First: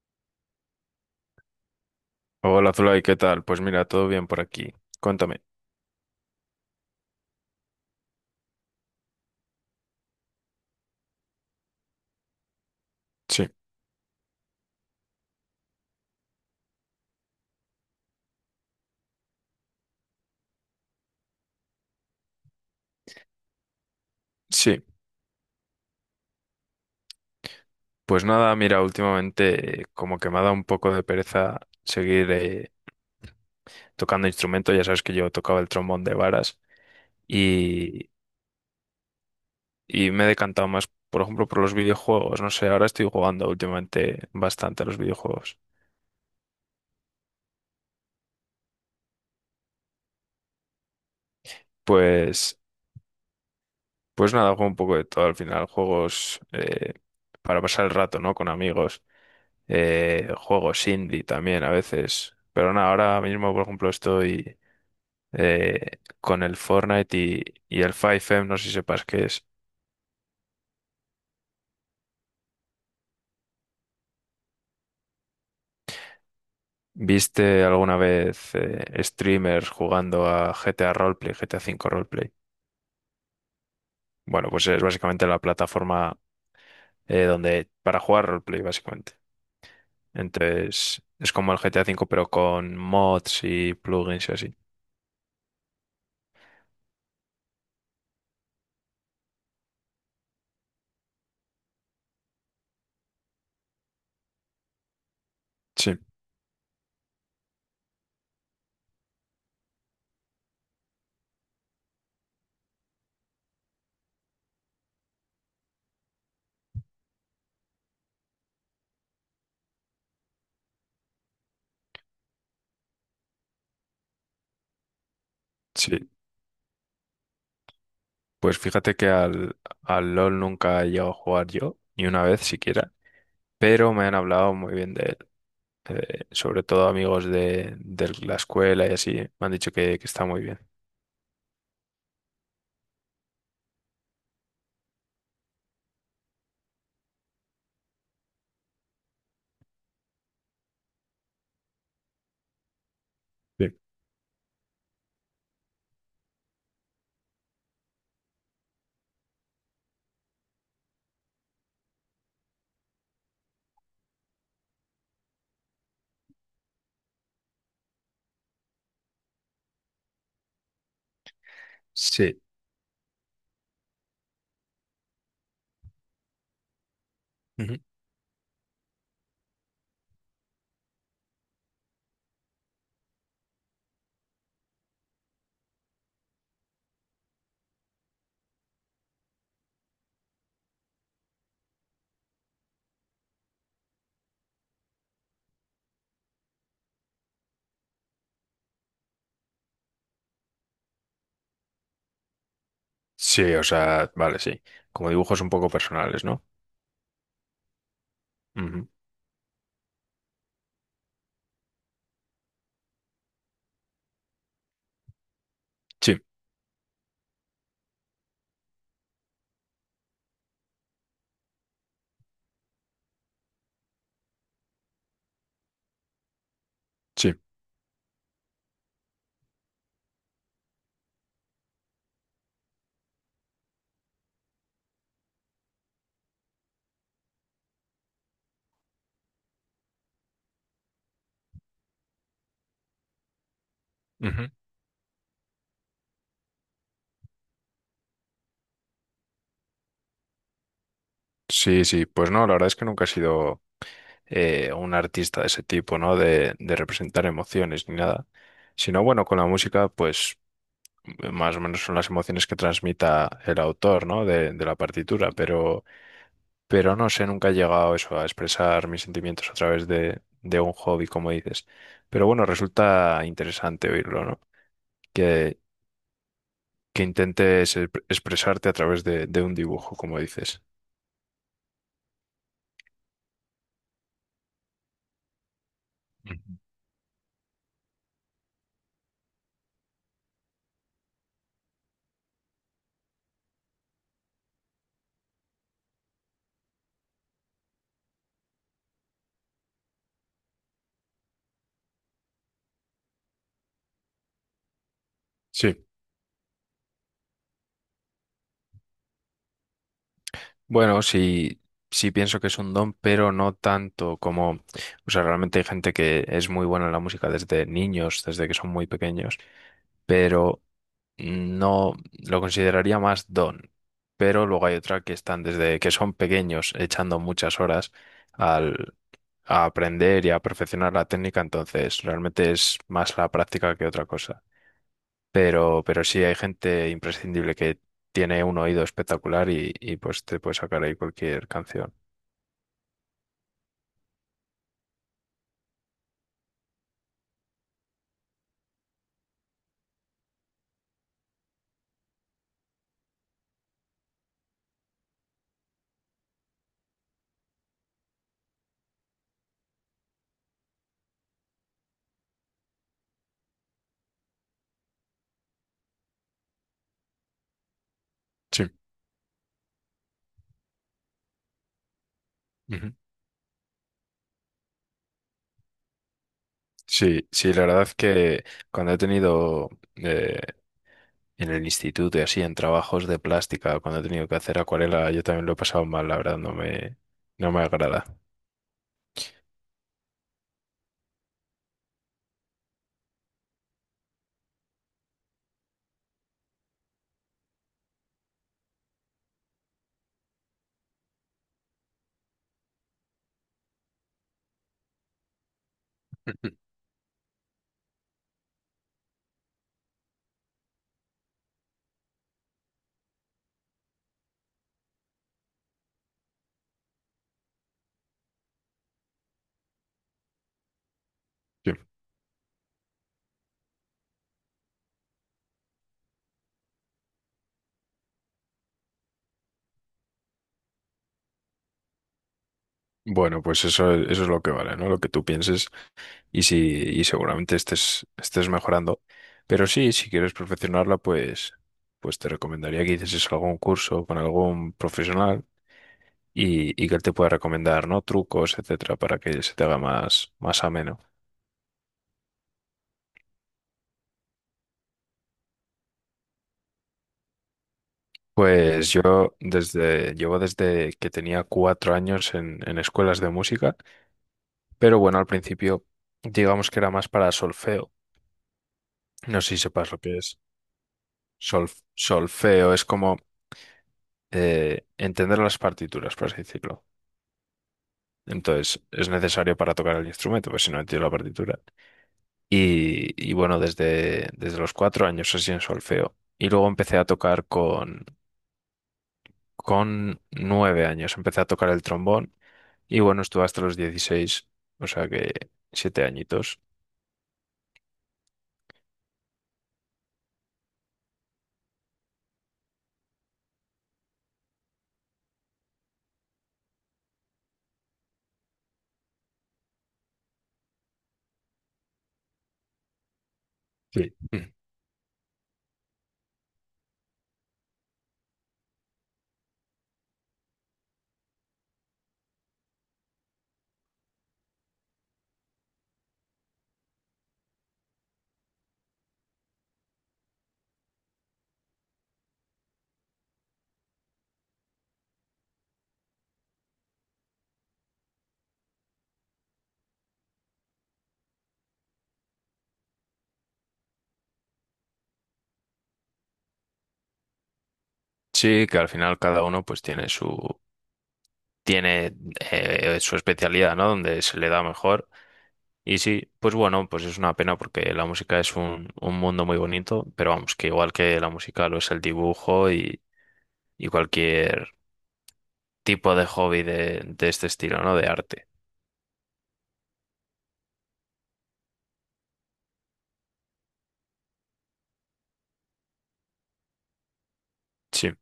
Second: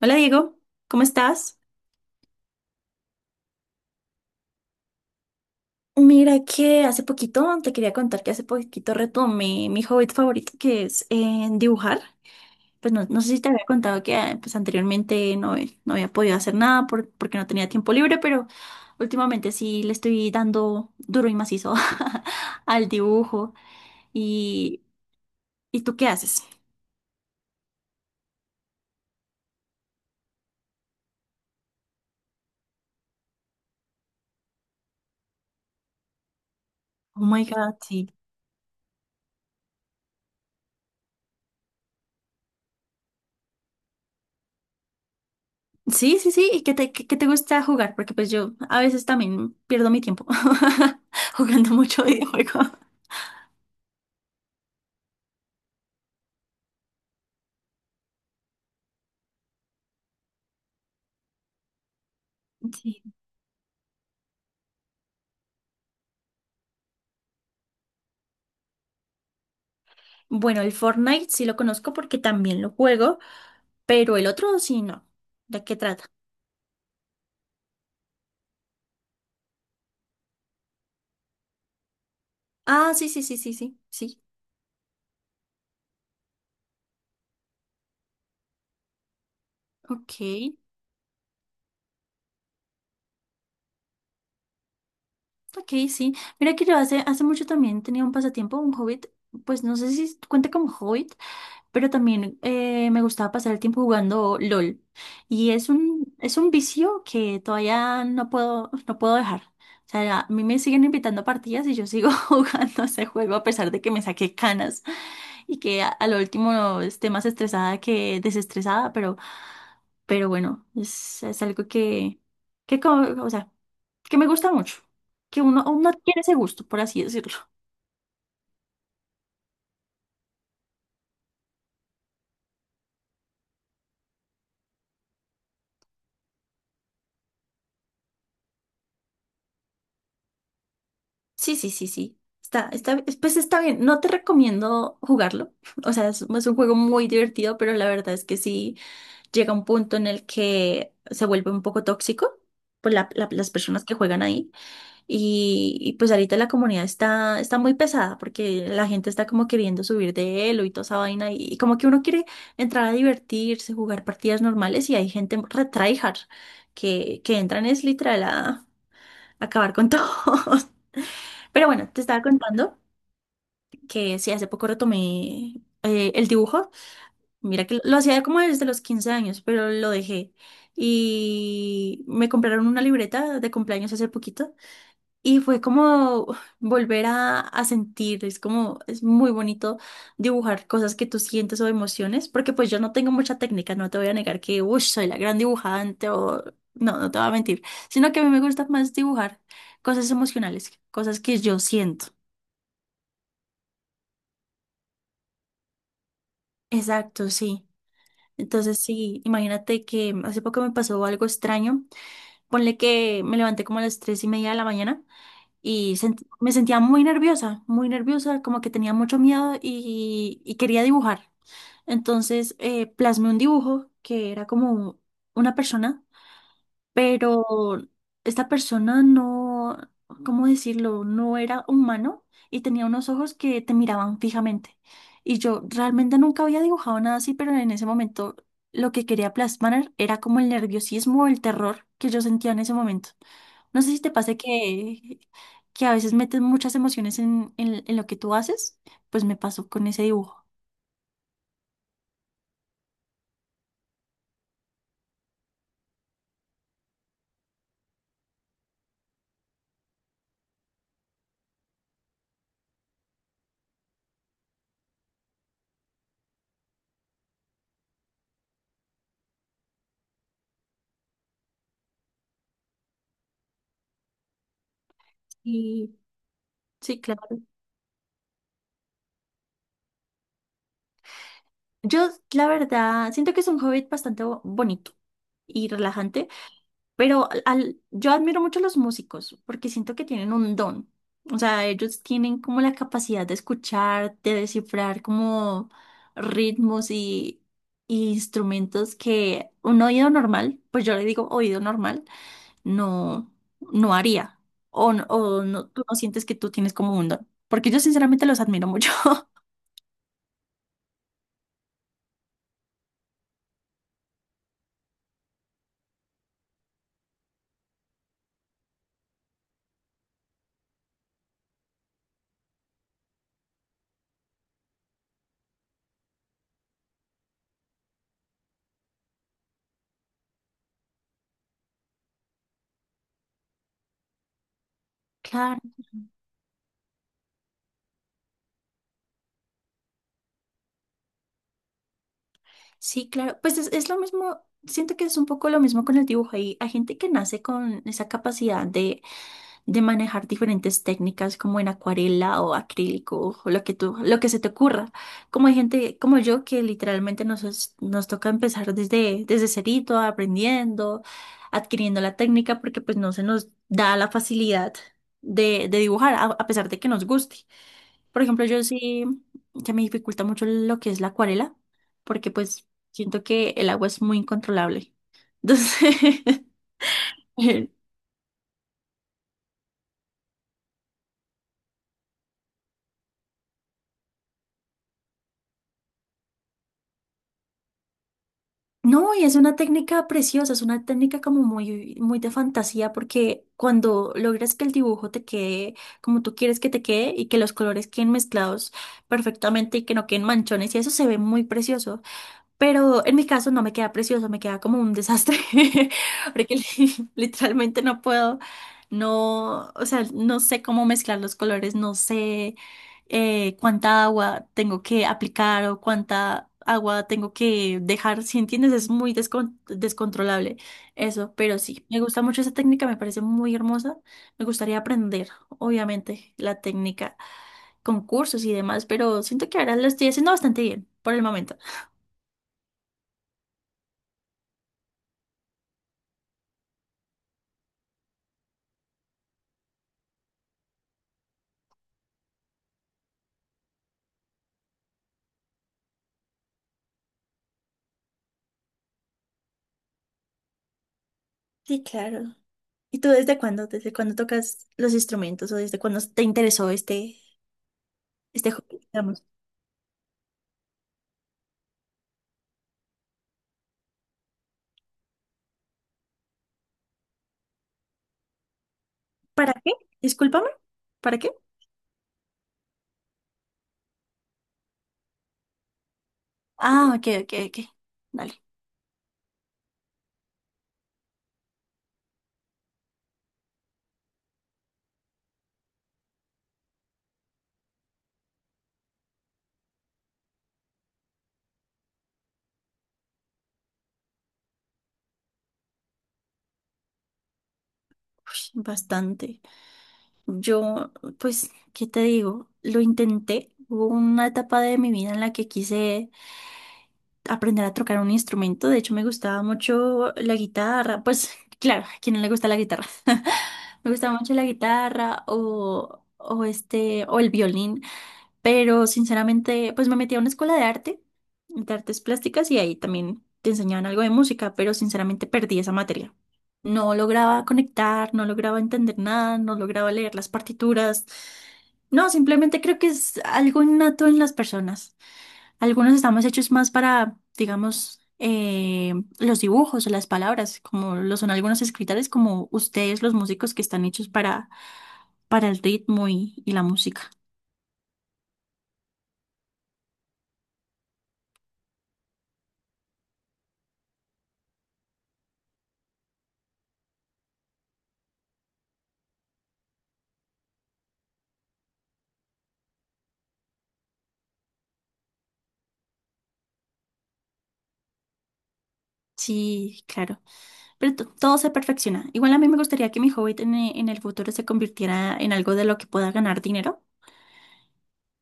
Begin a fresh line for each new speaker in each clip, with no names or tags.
Hola Diego, ¿cómo estás?
Hola Zulay, ¿qué tal? Pues mira, todo bien por aquí. Cuéntame.
Mira que hace poquito te quería contar que hace poquito retomé mi hobby favorito que es dibujar. Pues no, no sé si te
Sí,
había contado que pues, anteriormente no, no había podido hacer nada porque no tenía tiempo libre, pero últimamente sí le estoy dando duro y macizo al dibujo. ¿Y,
sí.
¿y tú qué haces?
Pues nada, mira, últimamente como que me ha dado un poco de pereza seguir tocando instrumentos. Ya sabes que yo tocaba el trombón de varas
Oh my God,
y,
sí.
y me he decantado más, por ejemplo, por los videojuegos. No sé, ahora estoy jugando últimamente bastante a los videojuegos.
Sí, sí, sí. ¿Y qué te gusta jugar? Porque pues yo a veces también pierdo mi tiempo jugando mucho videojuego.
Pues, pues nada, juego un poco de todo al final. Juegos para pasar el rato, ¿no? Con amigos. Juegos indie también a veces. Pero nada,
Sí.
ahora mismo, por ejemplo, estoy con el Fortnite y el 5M, no sé si sepas qué es.
Bueno, el Fortnite sí lo conozco porque también lo juego, pero el otro sí no. ¿De qué trata?
¿Viste alguna vez streamers jugando a GTA Roleplay, GTA V Roleplay?
Ah, sí, sí, sí, sí, sí, sí.
Bueno, pues es básicamente la plataforma donde para jugar roleplay, básicamente.
Ok,
Entonces, es como el GTA V, pero con mods y plugins y así.
ok, sí. Mira que yo hace mucho también tenía un pasatiempo, un hobbit, pues no sé si cuenta como hobbit, pero también me gustaba pasar el tiempo jugando LOL. Y es
Sí,
un, es un vicio que todavía no puedo, no puedo dejar. O sea, a mí me siguen invitando a partidas y yo sigo jugando ese juego a pesar de que me saqué canas y que a lo último esté más estresada que desestresada, pero bueno, es algo que, que o sea, que me gusta mucho, que uno
sí.
tiene ese gusto, por así decirlo.
Pues fíjate que al LOL nunca he llegado a jugar yo, ni una vez siquiera. Pero me han hablado muy bien de él, sobre todo amigos de la escuela y así, me han dicho que está muy bien.
Sí, sí, sí, sí. Está, pues está bien. No te recomiendo jugarlo. O sea, es un juego muy divertido, pero la verdad es que sí llega un punto en el que se vuelve un poco tóxico por las
Sí.
personas que juegan ahí. Y pues ahorita la comunidad está muy pesada porque la gente está como queriendo subir de elo y toda esa vaina. Y como que uno quiere entrar a divertirse, jugar partidas normales y hay gente re tryhard que entran es literal a acabar con todo. Pero bueno, te estaba
Sí.
contando que sí, hace poco retomé el dibujo. Mira
Ujú.
que lo hacía como desde los 15 años, pero lo dejé. Y me compraron una libreta de cumpleaños hace poquito y fue como volver a sentir, es como, es muy bonito dibujar cosas que tú sientes o emociones, porque pues yo no tengo mucha técnica, no te voy a negar que, uy, soy la gran dibujante o, no, no te voy a mentir, sino que a mí me gusta más dibujar cosas emocionales, cosas que yo siento.
Sí, o sea, vale, sí. Como dibujos un poco personales, ¿no?
Exacto, sí. Entonces
Ujú.
sí, imagínate que hace poco me pasó algo extraño, ponle que me levanté como a las 3:30 de la mañana. Y
Sí,
me sentía muy nerviosa, como que tenía mucho miedo y quería dibujar. Entonces plasmé un dibujo que era como una persona,
sí.
pero esta persona no, ¿cómo decirlo? No era humano y tenía unos ojos que te miraban fijamente. Y yo realmente nunca había dibujado nada así, pero en ese momento lo que quería plasmar era como el nerviosismo, el terror que yo sentía en ese momento. No sé si te pase
Ujú.
que, a veces metes muchas emociones en lo que tú haces, pues me pasó con ese dibujo.
Sí, sí. Pues no, la verdad es que nunca he sido un artista de ese tipo, ¿no? De representar emociones ni nada. Sino, bueno, con la música, pues más o menos son las emociones que transmita el autor, ¿no? De la partitura, pero... Pero no sé, nunca he llegado a eso, a expresar mis sentimientos a través de un hobby, como dices. Pero bueno, resulta interesante oírlo, ¿no? Que,
Y sí,
que
claro.
intentes expresarte a través de un dibujo, como dices.
Yo, la verdad, siento que es un hobby bastante bonito y relajante.
Ujú.
Pero yo admiro mucho a los músicos porque siento que tienen un don. O sea, ellos tienen como la capacidad de escuchar, de descifrar como ritmos y instrumentos que un oído normal, pues yo le digo oído normal, no, no haría. O, o no, tú
Sí.
no sientes que tú tienes como un don. Porque yo sinceramente los admiro mucho.
Bueno, sí, sí pienso que es un don, pero no tanto como... O sea, realmente hay gente que es muy buena en la música desde niños, desde que son muy pequeños, pero... No lo consideraría más don, pero luego hay otra que están desde que son pequeños echando muchas horas al, a aprender y a perfeccionar la técnica, entonces realmente es más la práctica que otra cosa.
Claro.
Pero sí hay gente imprescindible que tiene un oído espectacular y pues te puede sacar ahí cualquier canción.
Sí, claro. Pues es lo mismo, siento que es un poco lo mismo con el dibujo. Hay gente que nace con esa capacidad de manejar diferentes técnicas como en acuarela o acrílico o lo que se te ocurra. Como hay gente como yo que literalmente nos toca empezar desde cerito, aprendiendo, adquiriendo la técnica porque pues no se nos da la facilidad de dibujar a pesar de que nos guste. Por ejemplo, yo
Sí,
sí que me dificulta mucho lo que es la acuarela porque pues
ujú.
siento que el agua es muy incontrolable. Entonces...
Sí, sí, la verdad es que cuando he tenido eh, En el instituto y así, en trabajos de plástica, cuando he tenido que hacer acuarela, yo también lo he pasado mal, la verdad, no me agrada.
No, y es una técnica preciosa, es una técnica como muy, muy de fantasía, porque cuando logras que el dibujo te quede como tú quieres que te quede y que los colores queden mezclados perfectamente y que no queden manchones, y eso se ve muy precioso. Pero en mi caso no me queda precioso, me queda como un desastre. Porque literalmente no puedo, no, o sea, no sé cómo mezclar los colores, no sé cuánta agua tengo que aplicar o cuánta agua tengo que dejar, si entiendes, es muy descontrolable eso, pero
Sí.
sí, me gusta mucho esa técnica, me parece muy hermosa, me gustaría aprender, obviamente, la técnica, concursos y demás, pero siento que ahora lo estoy haciendo bastante bien por el momento.
Bueno, pues eso es lo que vale, ¿no? Lo que tú pienses y si, y seguramente estés mejorando. Pero sí, si quieres perfeccionarla, pues te recomendaría que hicieses algún curso con algún profesional y que él te pueda recomendar, ¿no? Trucos, etcétera, para que se te haga más ameno.
Sí, claro. ¿Y tú desde cuándo? ¿Desde cuándo tocas los instrumentos o desde cuándo te interesó este hobby,
Pues
digamos?
yo llevo desde que tenía 4 años en escuelas de música, pero bueno, al principio digamos que era más para solfeo. No
¿Para
sé si
qué?
sepas lo que es.
Discúlpame. ¿Para qué?
Solfeo es como entender las partituras, por así decirlo.
Ah, ok, ok, ok. Dale.
Entonces es necesario para tocar el instrumento, pues si no entiendo la partitura. Y bueno, desde los 4 años así en solfeo. Y luego empecé a tocar con 9 años, empecé a tocar el trombón. Y bueno, estuve hasta los 16, o sea que 7 añitos.
Uy, bastante. Yo, pues, ¿qué te digo? Lo intenté. Hubo una etapa de mi vida en la que quise aprender a tocar un instrumento. De hecho, me gustaba mucho la guitarra. Pues, claro, ¿a quién no le gusta la guitarra? Me
Sí.
gustaba mucho la
Mm.
guitarra o este, o el violín. Pero sinceramente, pues me metí a una escuela de arte, de artes plásticas, y ahí también te enseñaban algo de música, pero sinceramente perdí esa materia. No lograba conectar, no lograba entender nada, no lograba leer las partituras. No, simplemente creo que es algo innato en las personas. Algunos estamos hechos más para, digamos, los dibujos o las palabras, como lo son algunos escritores, como ustedes, los músicos que están hechos para el ritmo y la música.
Sí, que al final cada uno pues tiene su especialidad, ¿no? Donde se le da mejor. Y sí, pues bueno, pues es una pena porque la música es un mundo muy bonito, pero vamos, que igual que la música lo es el dibujo y cualquier tipo de hobby de este estilo, ¿no? De arte.
Sí, claro. Pero todo se perfecciona. Igual a mí me gustaría que mi hobby en el futuro se convirtiera en algo de lo que pueda ganar dinero,
Sí.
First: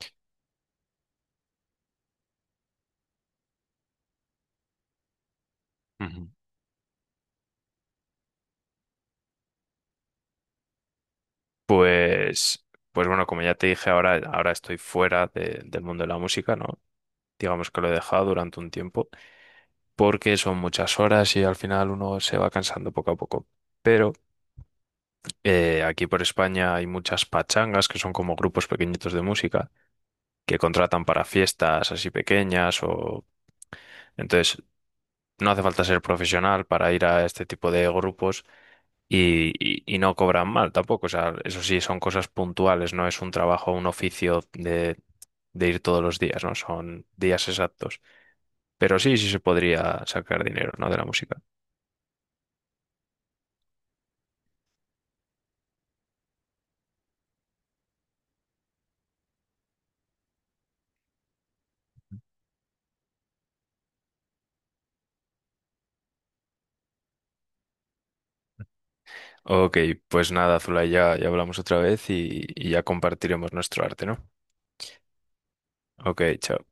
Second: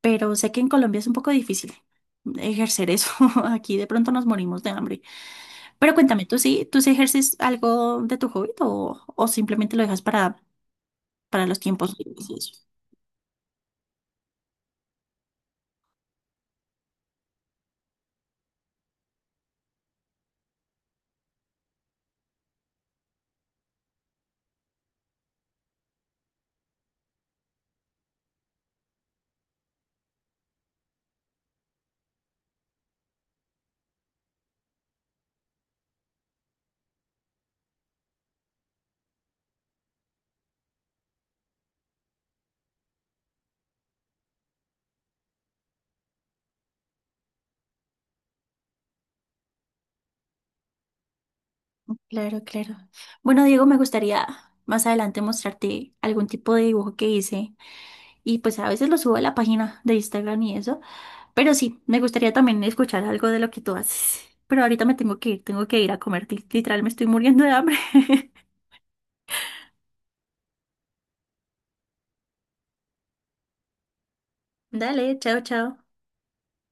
pero sé que en Colombia es un poco difícil ejercer eso. Aquí de pronto nos morimos de hambre. Pero cuéntame,
Ujú.
¿tú sí ejerces algo de tu hobby o simplemente lo dejas para los tiempos libres y eso?
Pues, pues bueno, como ya te dije, ahora estoy fuera del mundo de la música, ¿no? Digamos que lo he dejado durante un tiempo, porque son muchas horas y al final uno se va cansando poco a poco. Pero aquí por España hay muchas pachangas, que son como grupos pequeñitos de música, que contratan para fiestas así pequeñas o... Entonces, no hace falta ser profesional para ir a este tipo de grupos y no cobran mal tampoco. O sea, eso sí, son cosas puntuales, no es un trabajo, un oficio de ir todos los días, ¿no? Son días exactos. Pero sí, sí se podría sacar dinero, ¿no? De la música.
Claro, claro. Bueno, Diego, me gustaría más adelante mostrarte algún tipo de dibujo que hice y pues a veces lo subo a la página de Instagram y eso. Pero sí, me gustaría también escuchar algo de lo que tú haces. Pero ahorita me tengo que ir a comer. Literal, me estoy muriendo de hambre.
Ok, pues nada, Zulay, ya hablamos otra vez y ya compartiremos nuestro arte, ¿no?
Dale, chao, chao.
Ok, chao.